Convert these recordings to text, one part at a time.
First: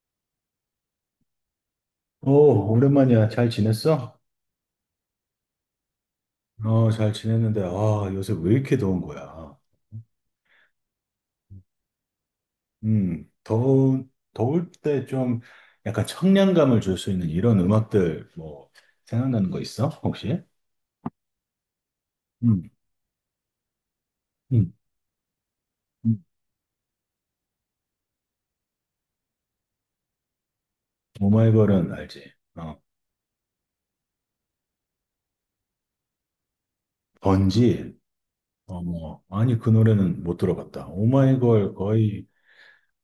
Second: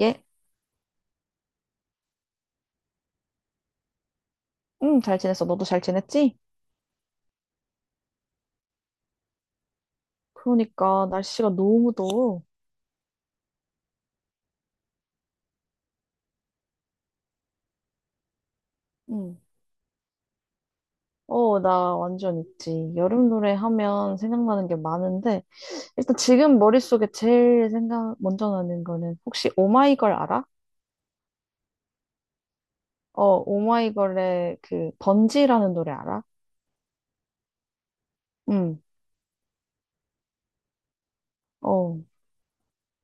예? 오, 오랜만이야. 잘 지냈어? 응, 잘 지냈어. 너도 잘 지냈지? 어, 잘 지냈는데, 아, 요새 왜 이렇게 더운 거야? 그러니까 날씨가 너무 더워. 더울 때 좀 약간 청량감을 줄 수 있는 이런 음악들 뭐 응. 생각나는 거 있어? 혹시? 나 완전 음, 있지. 여름 노래 하면 생각나는 음, 게 많은데 일단 음. 지금 머릿속에 제일 생각 먼저 나는 거는 혹시 오마이걸 알아? 오마이걸은 알지? 어, 오마이걸의 그 번지라는 노래 알아? 번지? 응. 어, 뭐, 아니, 그 노래는 못 들어봤다. 오마이걸 어. 거의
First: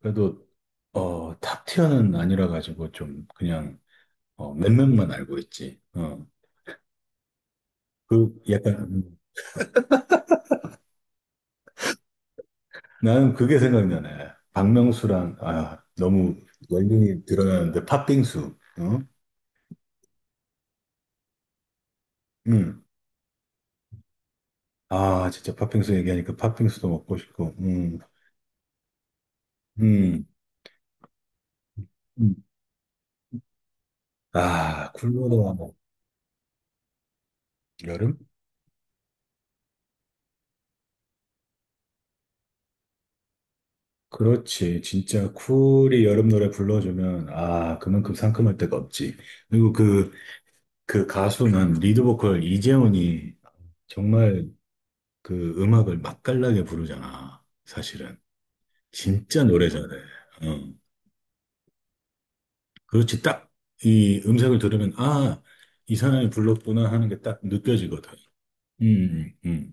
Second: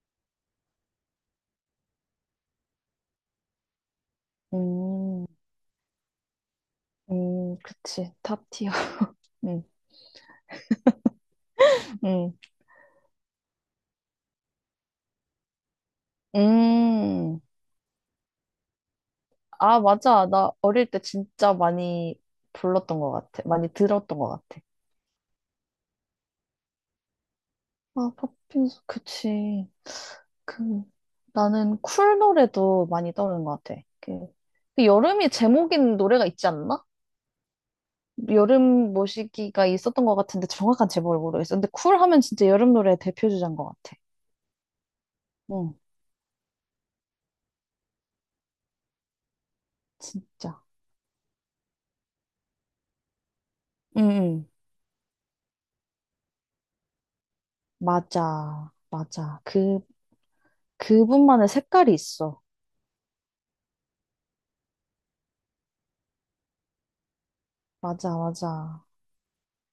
그래도 어, 탑 티어는 아니라 가지고 좀 그냥 어, 몇몇만 음. 알고 있지. 어, 그치. 그 탑티어. 약간 응. 응. 나는 그게 생각나네. 박명수랑, 아, 너무 연륜이 음. 드러나는데, 팥빙수. 응? 아, 맞아. 나 어릴 때 진짜 많이 응. 불렀던 것 같아. 많이 들었던 것 같아. 아, 진짜 팥빙수 얘기하니까 팥빙수도 먹고 싶고, 아, 팝핀스, 그치. 음. 그, 나는 쿨 음. 노래도 많이 떠오르는 것 같아. 그, 그 아, 여름이 쿨보다 제목인 노래가 있지 않나? 여름? 여름 모시기가 있었던 것 같은데 정확한 제목을 모르겠어. 근데 쿨 하면 진짜 여름 노래의 대표주자인 것 같아. 그렇지. 진짜 응, 쿨이 여름 노래 불러주면, 아, 그만큼 상큼할 데가 없지. 그리고 그, 진짜. 그 가수는 리드 보컬 이재훈이 응, 정말 응. 그 음악을 맛깔나게 부르잖아. 사실은. 맞아, 맞아. 진짜 노래 그, 잘해. 어. 그분만의 색깔이 있어. 그렇지. 딱 이 음색을 들으면, 아, 이 사람이 불렀구나 하는 게 딱 느껴지거든. 맞아, 맞아. 음, 음.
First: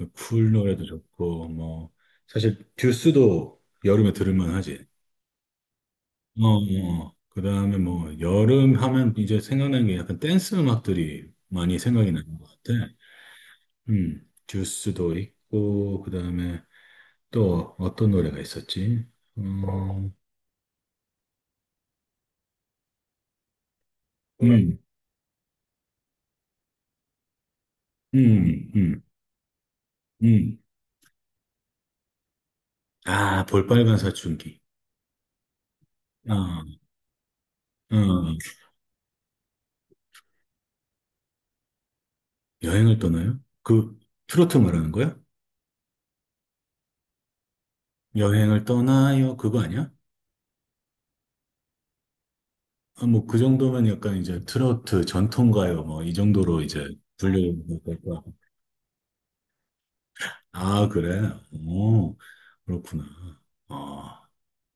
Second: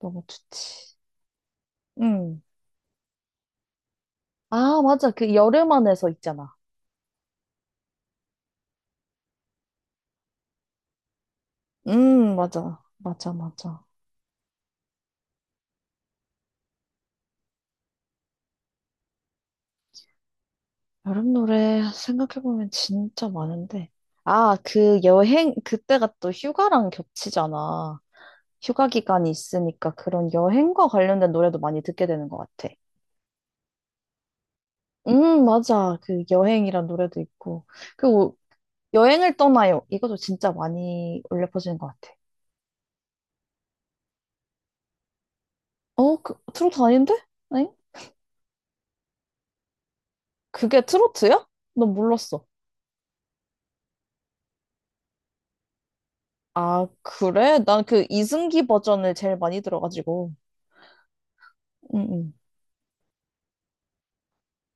너무 쿨 노래도 좋지. 좋고, 뭐, 응. 사실 듀스도 여름에 들을만 아, 하지. 맞아. 그 여름 안에서 어, 있잖아. 어. 그 다음에 뭐, 여름 하면 이제 생각나는 게 약간 댄스 음악들이 많이 생각이 나는 것 같아. 맞아. 맞아, 맞아. 듀스도 있고, 그 다음에 또 어떤 노래가 있었지? 어, 여름 노래 생각해보면 진짜 많은데. 아, 음, 그 여행, 그때가 또 휴가랑 겹치잖아. 음, 휴가 음, 기간이 있으니까 그런 음. 여행과 관련된 노래도 많이 듣게 되는 것 같아. 아, 볼빨간 사춘기. 맞아. 그 아, 여행이란 노래도 있고. 어, 그리고 여행을 떠나요. 이것도 진짜 많이 울려 퍼지는 것 같아. 여행을 떠나요? 그 트로트 말하는 거야? 어, 그, 트로트 아닌데? 아니? 여행을 떠나요? 그거 아니야? 그게 트로트야? 난 몰랐어. 아, 뭐 그 정도면 약간 이제 트로트 전통가요 뭐 이 정도로 이제 아, 그래? 난 분류될 그 거야. 이승기 버전을 제일 많이 들어가지고. 아, 그래? 응, 오, 응. 그렇구나. 아,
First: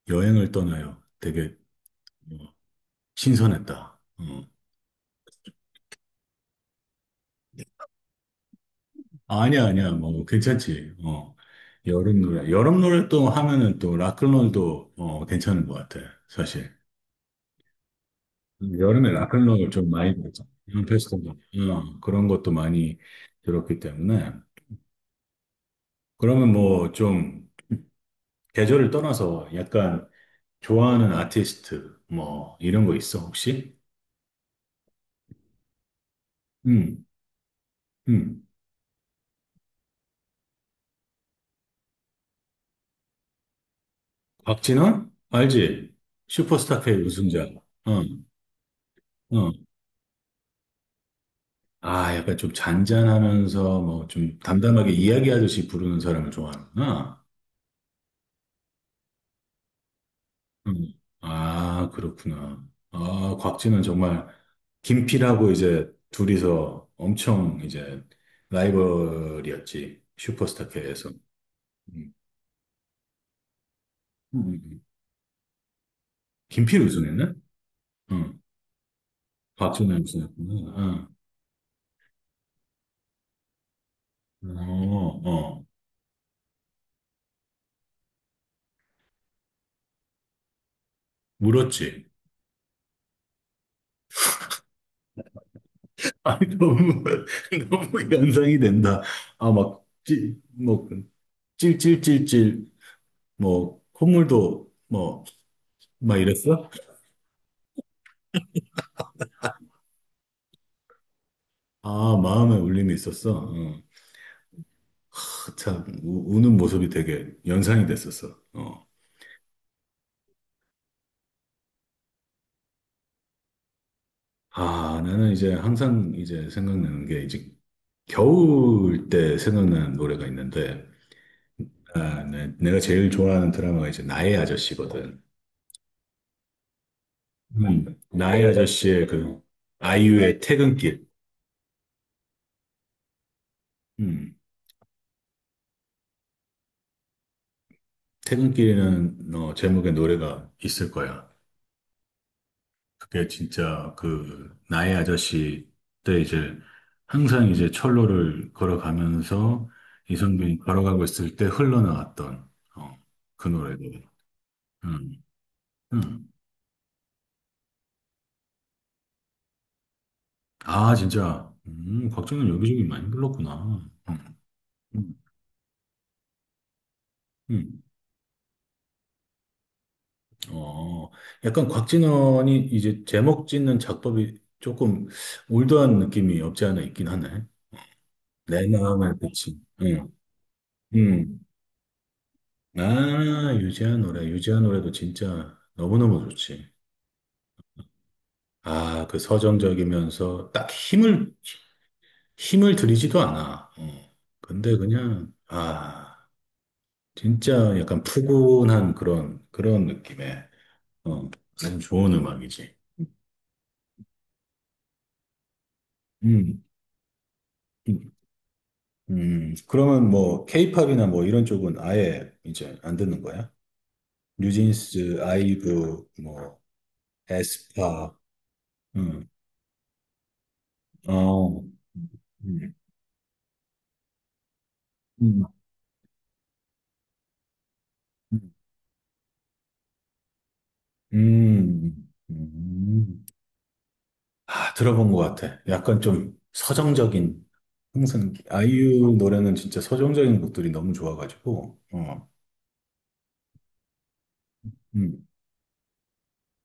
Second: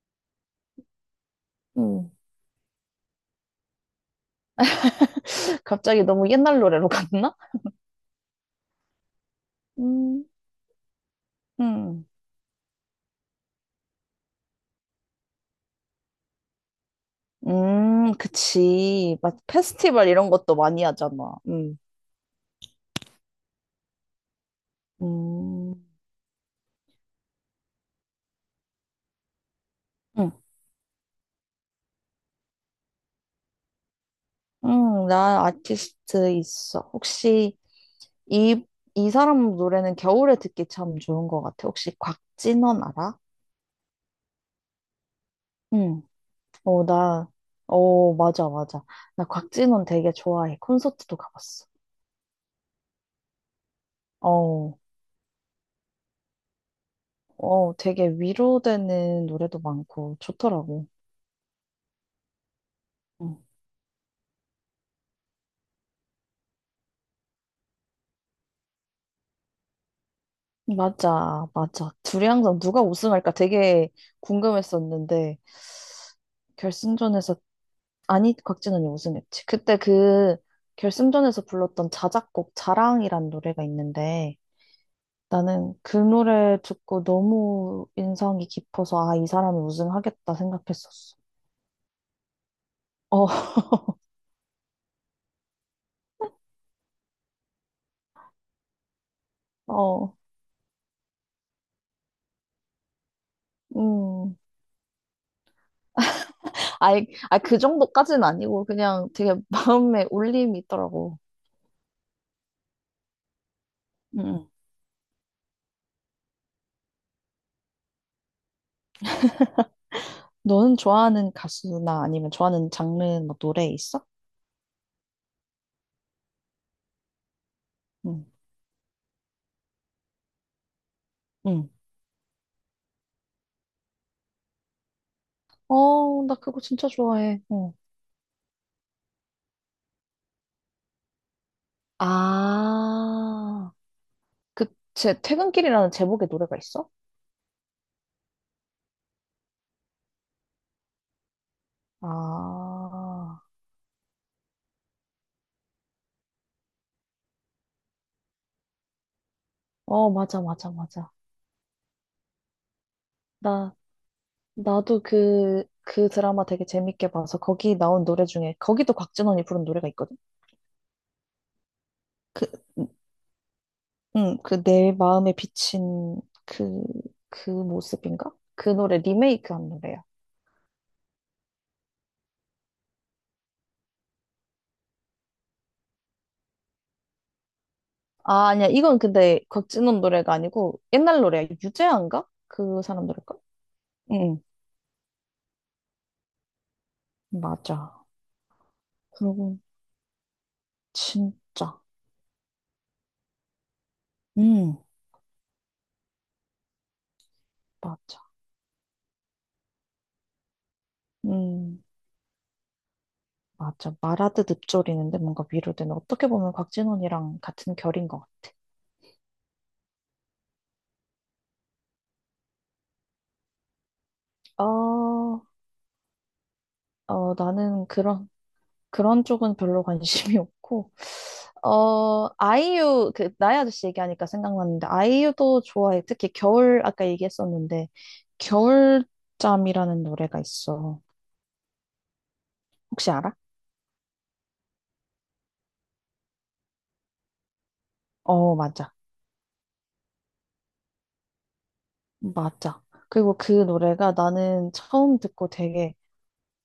여행을 떠나요. 되게 응. 어, 신선했다. 어. 갑자기 너무 옛날 노래로 갔나? 아니야, 아니야, 뭐 음, 괜찮지. 어, 음, 여름 노래 여름 노래 또 하면은 또 락클롤도 어, 괜찮은 것 같아 사실. 여름에 그치. 막 락클락을 좀 페스티벌 많이 이런 들었죠. 것도 많이 이런 페스티벌. 하잖아. 그런 것도 많이 들었기 때문에. 음, 그러면 뭐 좀 계절을 떠나서 약간 음, 좋아하는 아티스트 뭐 이런 거 있어 혹시? 나 아티스트 있어. 음, 혹시 음. 이, 이 사람 노래는 겨울에 듣기 참 좋은 것 같아. 혹시 곽진원 알아? 박진원? 알지? 응. 슈퍼스타 어, K 나, 우승자. 어, 어, 맞아, 맞아. 나 어. 곽진원 되게 좋아해. 콘서트도 가봤어. 아, 약간 좀 잔잔하면서 뭐 좀 어, 담담하게 이야기하듯이 부르는 사람을 좋아하는구나. 어, 되게 위로되는 노래도 많고 좋더라고. 음. 아, 그렇구나. 아, 음. 곽진은 정말 김필하고 이제 둘이서 엄청 이제 라이벌이었지. 슈퍼스타K에서. 음. 맞아, 맞아. 음, 둘이 항상 누가 우승할까 되게 음. 궁금했었는데, 김필 우승했나? 결승전에서, 응. 아니, 곽진원이 우승했지. 그때 곽진은 그 우승했구나. 결승전에서 불렀던 자작곡 자랑이란 노래가 있는데, 응. 어, 어. 나는 그 노래 듣고 너무 인상이 깊어서, 아, 이 사람이 우승하겠다 생각했었어. 울었지. 어, 아니, 너무, 너무 연상이 된다. 아, 막, 어, 뭐, 찔찔찔찔, 뭐, 음. 콧물도, 뭐, 막 이랬어? 아이, 아, 그 정도까지는 아니고, 그냥 되게 마음에 울림이 있더라고. 아, 마음에 울림이 있었어. 어. 음. 참, 우는 모습이 되게 연상이 됐었어. 어. 너는 좋아하는 가수나 아니면 좋아하는 장르 뭐 노래 있어? 아, 나는 이제 항상 이제 생각나는 게 이제 응. 겨울 때 생각나는 노래가 있는데, 응. 아, 내가 제일 좋아하는 드라마가 이제 나의 아저씨거든. 어, 나 그거 진짜 좋아해. 어. 나의 아저씨의 그 아이유의 퇴근길. 아, 음, 그, 제 퇴근길이라는 제목의 노래가 있어? 퇴근길이라는 어, 제목의 노래가 있을 거야. 그게 아, 진짜 그 나의 아저씨 때 이제 항상 이제 철로를 걸어가면서 어, 맞아, 이선균이 맞아, 걸어가고 맞아. 있을 때 흘러나왔던 어, 그 나, 노래들. 나도 음, 그, 그 음. 드라마 되게 재밌게 봐서 거기 나온 노래 중에, 거기도 곽진원이 부른 노래가 있거든? 아, 진짜 그, 곽진원 여기저기 많이 불렀구나. 응, 그 내 음, 마음에 비친 그, 그 음. 모습인가? 그 노래 리메이크한 노래야. 어, 약간 곽진원이 이제 제목 짓는 작법이 조금 올드한 느낌이 없지 않아 있긴 하네. 아, 내 아니야. 이건 마음의 근데 빛이. 곽진원 노래가 아니고 옛날 음. 노래야. 유재하인가? 그 사람 노래일까? 아, 유재한 노래. 응. 유재한 노래도 진짜 너무너무 좋지. 맞아. 아, 그 그리고 서정적이면서 딱 힘을, 진짜. 힘을 들이지도 않아. 어. 근데 음, 그냥, 아, 진짜 약간 맞아. 푸근한 그런, 그런 느낌의, 어, 아주 음, 좋은 음악이지. 맞아. 말하듯 읊조리는데 뭔가 위로되는. 어떻게 보면 음, 곽진원이랑 같은 결인 음, 것 그러면 뭐, 케이팝이나 뭐 이런 쪽은 아예 이제 안 듣는 거야? 같아. 뉴진스, 어, 아이브, 뭐, 어, 나는 에스파, 그런 그런 음, 쪽은 별로 관심이 없고, 어, 어, 음, 아이유, 그, 나의 아저씨 얘기하니까 생각났는데, 음. 아이유도 좋아해. 특히 겨울, 아까 얘기했었는데, 음. 겨울잠이라는 노래가 있어. 음, 혹시 음. 알아? 아, 들어본 것 같아. 약간 좀 서정적인, 항상 어, 맞아. 아이유 노래는 진짜 서정적인 곡들이 너무 좋아가지고, 어, 맞아. 그리고 그 노래가 나는 처음 음. 듣고 되게,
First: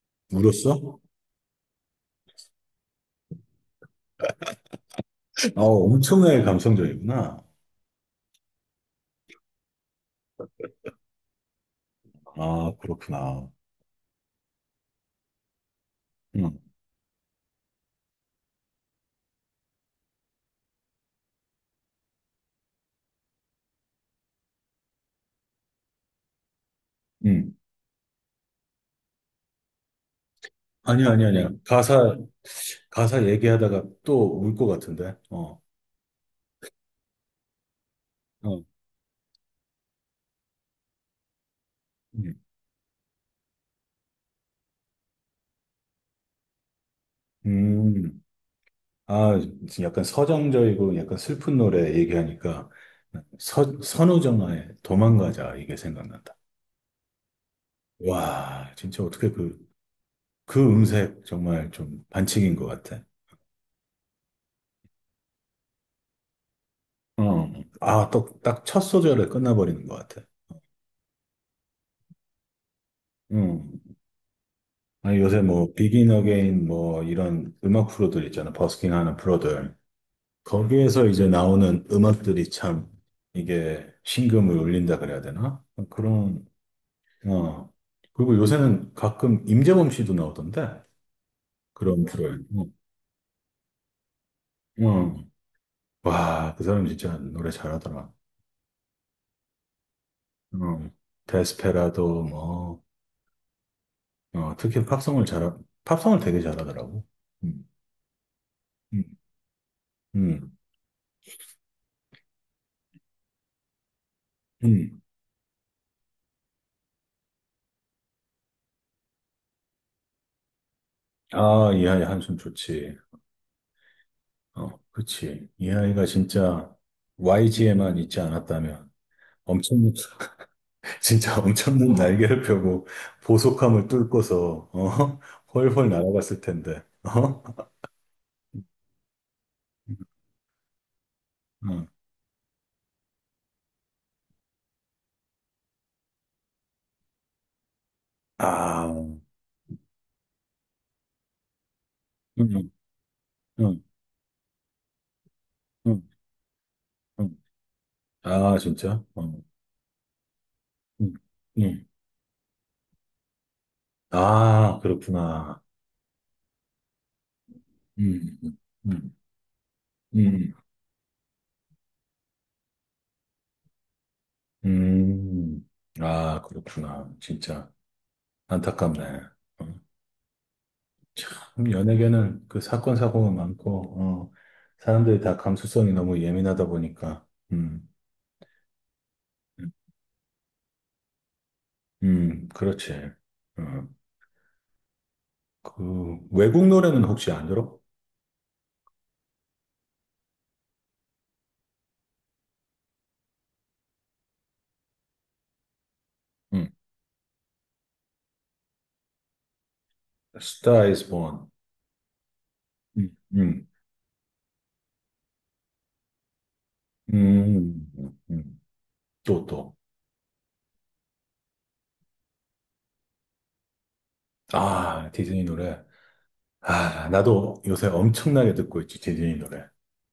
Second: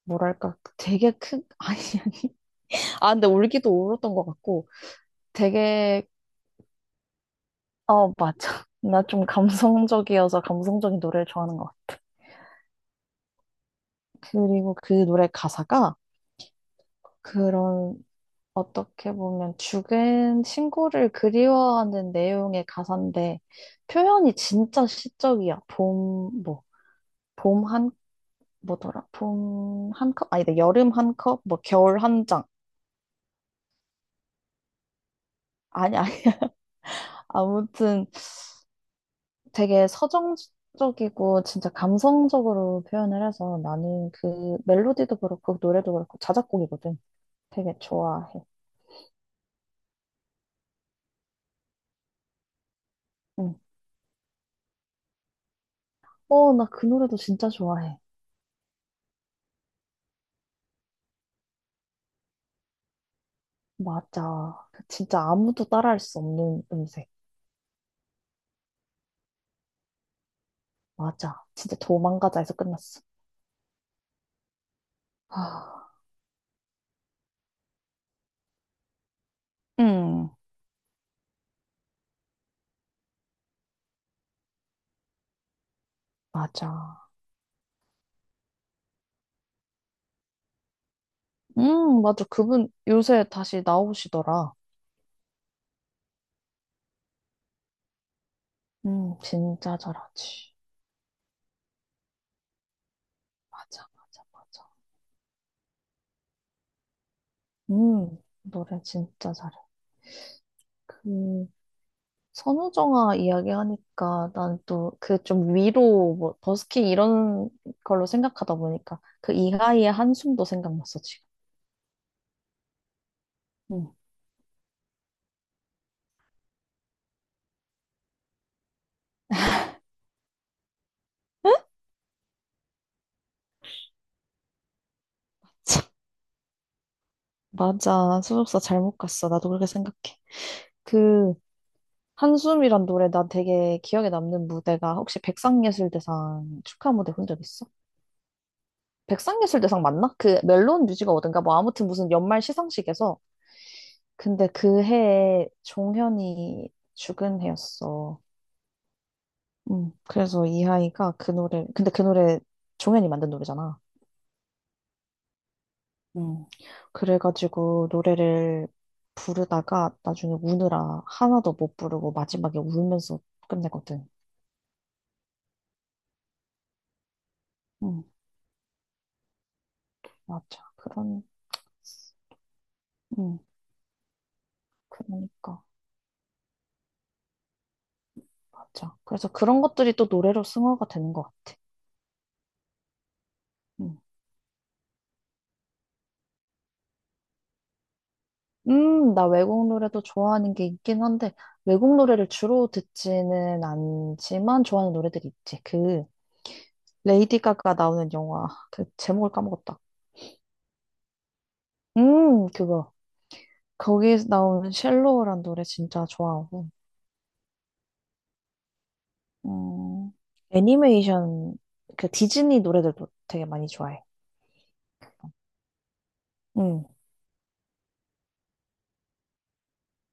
뭐랄까, 울었어? 되게 큰, 아니, 아니. 아, 근데 울기도 울었던 것 같고, 아, 되게, 엄청나게 감성적이구나. 어, 맞아. 나 좀 감성적이어서 감성적인 노래를 좋아하는 것 같아. 아, 그렇구나. 그리고 그 노래 가사가, 음, 그런 어떻게 보면 죽은 친구를 그리워하는 내용의 가사인데 표현이 진짜 시적이야. 봄, 뭐, 음. 봄 한, 뭐더라? 봄 한 컵? 아니다. 여름 아니야, 한 아니야, 컵? 아니야. 뭐, 겨울 가사, 한 장. 가사 얘기하다가 또 울 것 같은데, 어, 아니, 아니. 아무튼 어, 되게 서정적이고 진짜 음. 감성적으로 표현을 해서 나는 그 멜로디도 그렇고 노래도 그렇고 자작곡이거든. 되게 음. 좋아해. 아, 지금 약간 서정적이고 약간 슬픈 노래 얘기하니까 응. 선우정아의 도망가자 이게 생각난다. 어, 나 그 노래도 진짜 좋아해. 와, 진짜 어떻게 그, 그 음색 정말 좀 반칙인 것 같아. 맞아. 진짜 아무도 따라할 수 없는 음색. 어. 아, 또, 딱 첫 소절에 끝나버리는 것 같아. 맞아. 진짜 도망가자에서 끝났어. 음. 아니, 요새 뭐, 아, 비긴 어게인 뭐, 이런 음악 프로들 있잖아. 버스킹 하는 프로들. 음, 거기에서 이제 나오는 음악들이 참, 이게 심금을 울린다 그래야 되나? 그런 맞아. 어. 그리고 요새는 가끔 임재범 씨도 나오던데. 그런 맞아. 프로에. 어. 그분 요새 다시 나오시더라. 어. 와, 그 사람 진짜 노래 잘하더라. 진짜 잘하지. 어. 데스페라도 뭐, 맞아, 맞아, 어, 맞아. 특히 팝송을 잘, 팝송을 되게 잘하더라고. 음, 노래 음, 진짜 잘해. 음, 그, 선우정아 이야기하니까 난 또 음. 그 좀 위로 뭐 버스킹 이런 걸로 생각하다 보니까 그 이하이의 한숨도 생각났어, 지금. 아, 이 아이 한숨 좋지. 음. 어, 그치. 이 아이가 진짜 YG에만 있지 않았다면 엄청, 진짜 엄청난 날개를 펴고 보속함을 뚫고서, 어, 훨훨 날아갔을 텐데. 어? 맞아. 소속사 잘못 갔어. 나도 그렇게 생각해. 그 음. 한숨이란 노래 나 되게 기억에 남는 무대가 혹시 백상예술대상 축하 무대 본 적 있어? 아, 백상예술대상 맞나? 그 멜론 뮤직 어든가 뭐 아무튼 무슨 연말 음, 시상식에서 음, 근데 그 해에 음. 종현이 죽은 음. 해였어. 아, 진짜? 어. 음. 그래서 음, 이하이가 그 노래 음. 근데 그 노래 종현이 만든 노래잖아. 아, 그렇구나. 음, 그래가지고 음, 노래를 음, 부르다가 나중에 음, 우느라 하나도 못 부르고 마지막에 울면서 끝내거든. 음. 아, 그렇구나. 진짜 음, 안타깝네. 어. 맞아. 그런, 참, 연예계는 그 사건, 사고가 음, 많고, 어, 사람들이 다 그러니까. 감수성이 너무 예민하다 보니까, 음, 맞아. 그래서 그런 음, 것들이 또 노래로 승화가 되는 것 같아. 그렇지. 어. 음, 그, 외국 노래는 혹시 안 들어? 나 외국 노래도 좋아하는 게 있긴 한데, 외국 노래를 주로 듣지는 않지만 좋아하는 노래들이 있지. 그, 음. 레이디 가가 나오는 영화, 그 제목을 까먹었다. Star is Born. 그거. 음. 음. 거기에서 나오는 쉘로우란 노래 진짜 좋아하고, 음, 음, 음. 또, 또. 음, 애니메이션, 그 디즈니 노래들도 되게 많이 좋아해. 아, 디즈니 노래. 응, 아, 나도 요새 엄청나게 듣고 있지, 디즈니 노래.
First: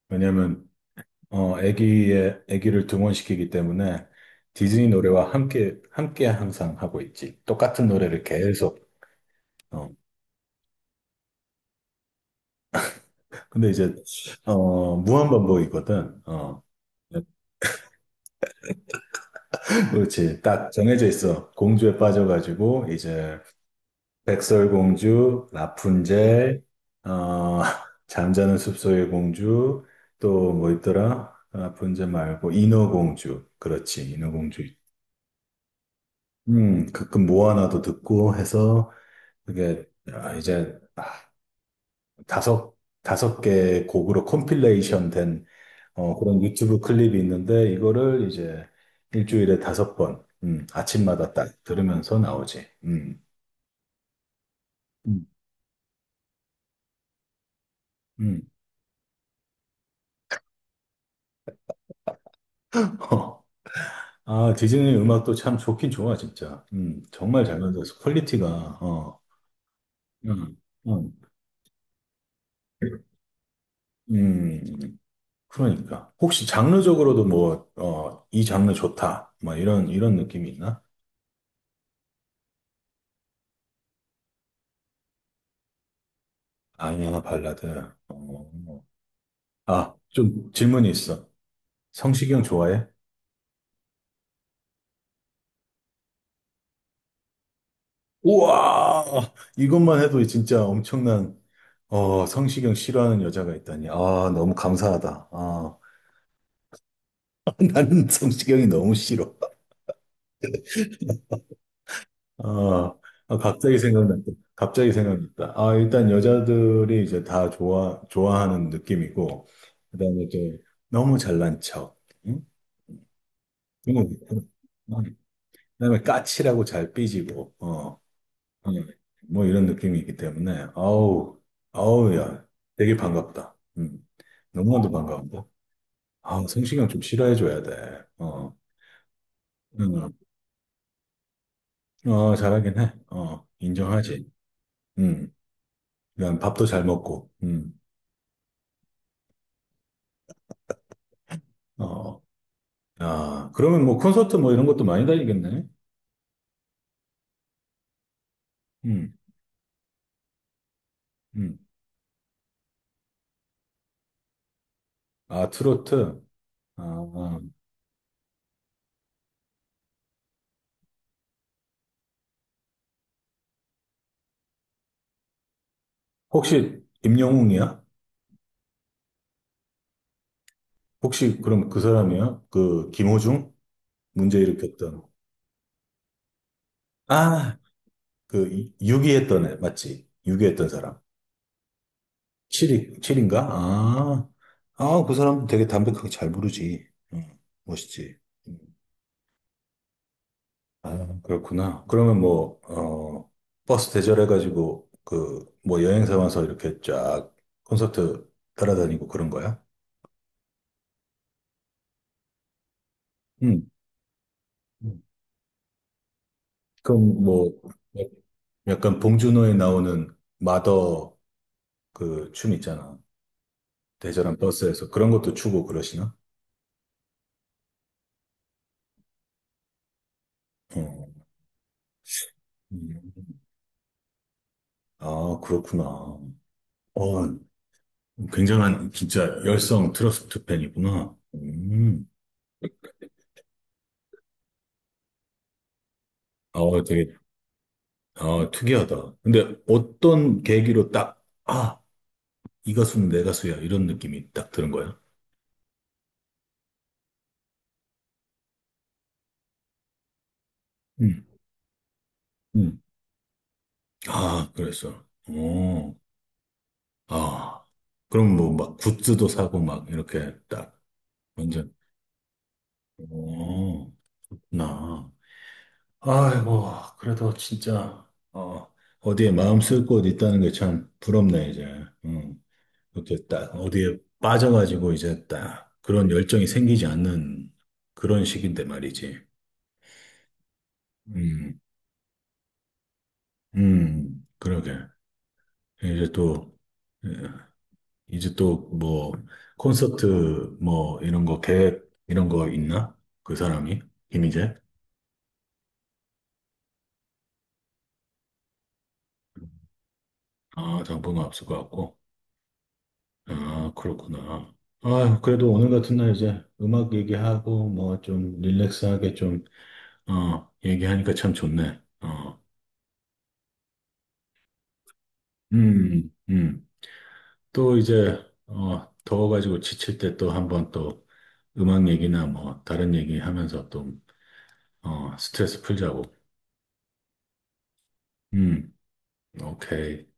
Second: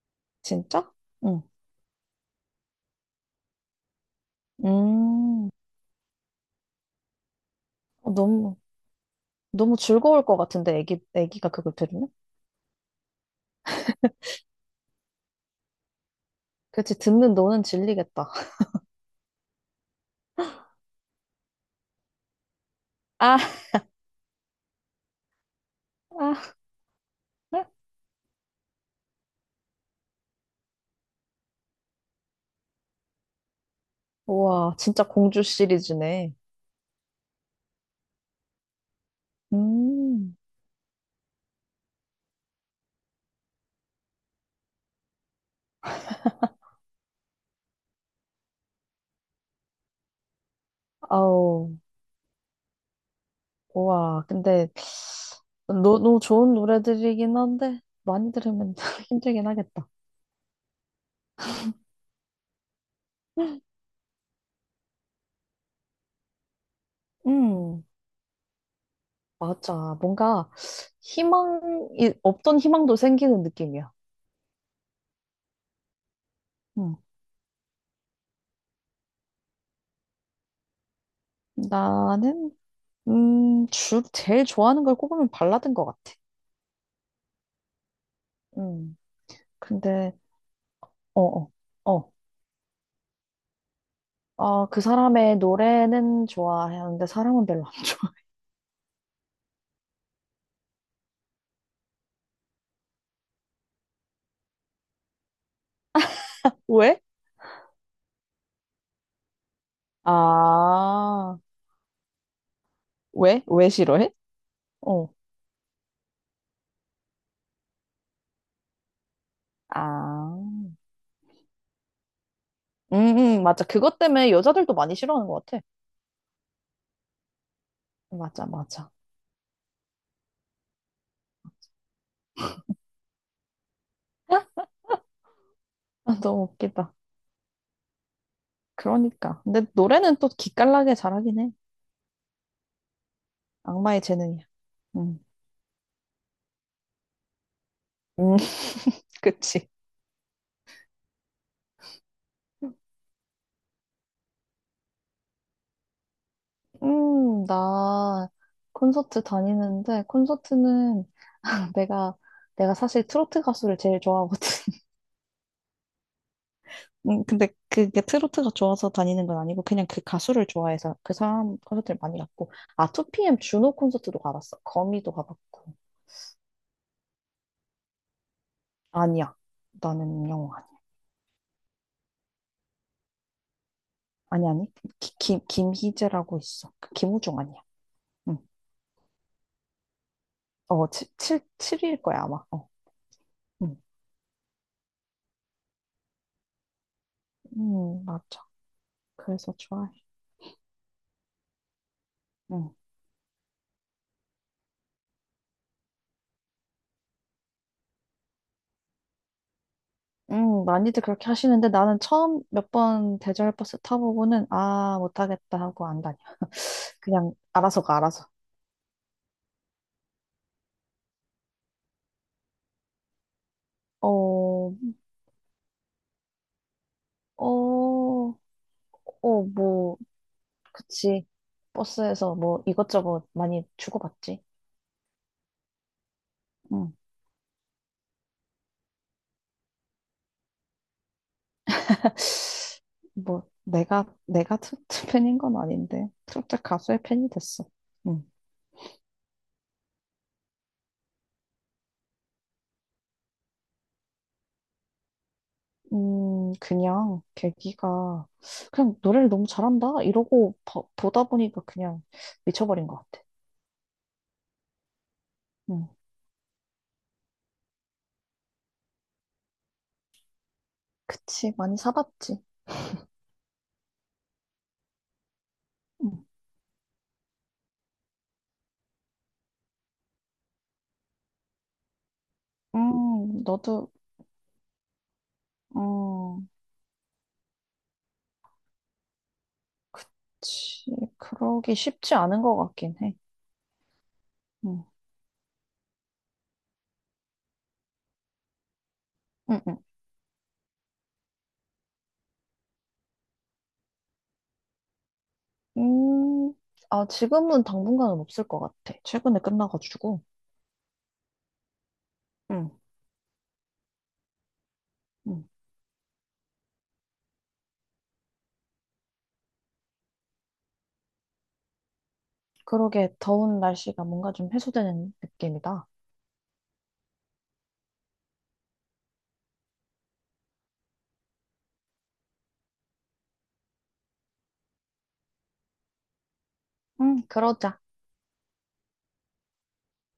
왜냐면, 진짜? 응. 어, 애기를 등원시키기 때문에 디즈니 노래와 음, 함께 항상 하고 있지. 똑같은 어, 노래를 너무, 계속. 너무 어. 즐거울 것 같은데, 애기, 애기가 그걸 들으면? 근데 이제, 어, 무한반복이거든. 어. 그치, 듣는 너는 질리겠다. 그렇지. 딱 정해져 있어. 공주에 빠져가지고, 이제, 아, 백설공주, 아, 라푼젤, 어, 잠자는 숲속의 공주, 또 뭐 있더라? 라푼젤 말고 인어공주, 그렇지, 인어공주. 우와, 진짜 공주 시리즈네. 가끔 모아나도 듣고 해서 그게 아, 음, 이제 아, 다섯 5개 곡으로 컴필레이션 된 어, 그런 유튜브 클립이 있는데 이거를 이제 일주일에 5번, 아침마다 딱 아우, 들으면서 나오지. 우와, 근데, 음, 너, 너무 좋은 노래들이긴 한데, 많이 음. 들으면 힘들긴 하겠다. 아, 디즈니 음악도 참 좋긴 좋아, 진짜. 정말 잘 음. 만들어서 퀄리티가, 어, 맞아. 뭔가 음, 음, 희망이, 없던 희망도 생기는 느낌이야. 음, 그러니까. 혹시 음. 장르적으로도 뭐, 어, 이 장르 좋다. 뭐, 이런, 이런 느낌이 있나? 나는, 주, 제일 좋아하는 걸 꼽으면 발라드인 것 같아. 아니야, 발라드. 어, 뭐. 음. 아, 근데, 좀 질문이 어, 있어. 어, 어. 성시경 좋아해? 아, 그 사람의 노래는 좋아하는데 사람은 별로 안 좋아. 우와! 이것만 해도 진짜 엄청난, 어, 성시경 싫어하는 여자가 있다니. 아, 너무 감사하다. 아, 왜? 나는 성시경이 너무 싫어. 아, 아, 아, 왜? 왜 갑자기 싫어해? 생각났다. 갑자기 어. 생각났다. 아, 일단 여자들이 이제 다 좋아하는 느낌이고, 그다음에 아, 이제 너무 잘난 척, 응? 맞아. 그것 때문에 그리고 여자들도 많이 싫어하는 것 같아. 그다음에 까칠하고 잘 삐지고, 어, 맞아, 어, 맞아. 뭐 이런 느낌이기 때문에, 아우, 아우, 야, 되게 반갑다. 너무나도 반가운데. 아, 너무 아, 성시경 웃기다. 좀 싫어해줘야 돼. 어, 그러니까. 근데 노래는 또 기깔나게 잘하긴 해. 응. 어, 잘하긴 해. 어, 악마의 인정하지. 재능이야. 응. 음, 그냥 밥도 잘 먹고, 음, 그치. 어, 아, 그러면 뭐 콘서트 뭐 이런 것도 많이 다니겠네. 나 음, 콘서트 다니는데, 콘서트는 음. 내가, 내가 사실 트로트 가수를 제일 좋아하거든. 아, 트로트. 아, 아. 근데 그게 트로트가 좋아서 다니는 건 아니고, 그냥 그 가수를 좋아해서 그 사람 콘서트를 많이 갔고, 아, 2PM 준호 콘서트도 가봤어. 거미도 가봤고. 혹시 임영웅이야? 아니야. 나는 영호 아니야. 혹시 그럼 그 사람이야? 그 김호중? 문제 아니, 아니. 일으켰던. 기, 김, 김희재라고 있어. 그 김우중 아, 아니야. 응. 그 유기했던 애, 맞지? 유기했던 어, 사람. 7, 77일 거야, 아마. 어. 7위, 7인가? 응. 아, 아, 그 사람 되게 담백하게 잘 부르지. 응, 멋있지. 맞아. 음. 그래서 좋아해. 아, 그렇구나. 그러면 뭐, 응. 어, 버스 대절해가지고, 그, 뭐 여행사 와서 이렇게 쫙 콘서트 따라다니고 그런 거야? 응, 많이들 그렇게 하시는데 나는 처음 몇 번 대절 응. 버스 타보고는 아, 못하겠다 하고 안 다녀. 그럼 그냥 뭐, 알아서 가, 알아서. 약간 봉준호에 나오는 마더 그 춤 있잖아. 대절한 어, 버스에서 그런 것도 추고 그러시나? 어, 어, 뭐, 어. 그치. 버스에서 뭐 음. 이것저것 많이 주고받지. 아, 그렇구나. 어, 응. 굉장한 진짜 열성 트러스트 팬이구나. 음. 뭐, 내가 트로트 팬인 건 아닌데. 트로트 어, 가수의 되게 팬이 됐어. 응. 아, 특이하다. 근데 어떤 계기로 딱, 아, 이 가수는 내 가수야. 이런 느낌이 딱 드는 거야. 그냥 계기가 그냥 노래를 너무 잘한다 이러고 봐- 음. 보다 보니까 그냥 음. 미쳐버린 것 같아. 아, 그랬어. 음, 어, 아. 그럼 뭐 막 굿즈도 사고 막 이렇게 딱 그치, 완전, 많이 사봤지. 어, 나. 음, 아이고, 그래도 진짜, 어, 어디에 마음 쓸 곳 있다는 게 참 부럽네, 이제. 응. 이렇게 딱 너도 어디에 빠져가지고 이제 딱 그런 열정이 음, 생기지 않는 그런 시기인데 말이지. 그치 음. 그러기 쉽지 않은 것 같긴 해. 그러게. 음, 이제 또, 예, 이제 또 뭐, 음 콘서트 뭐, 이런 거 계획, 이런 거 있나? 그 사람이? 김희재? 음, 음, 아, 지금은 당분간은 없을 것 같아. 최근에 끝나가지고 아, 당분간 없을 것 같고. 음, 아, 그렇구나. 아, 음, 그래도 오늘 같은 날 이제 음악 얘기하고 뭐 좀 릴렉스하게 좀, 어, 얘기하니까 참 좋네. 어, 그러게, 더운 날씨가 뭔가 좀 해소되는 느낌이다. 음, 음. 또 이제, 어, 더워가지고 지칠 때 또 한번 또 음악 얘기나 뭐 다른 얘기 하면서 또 어, 스트레스 풀자고. 그러자. 음, 오케이.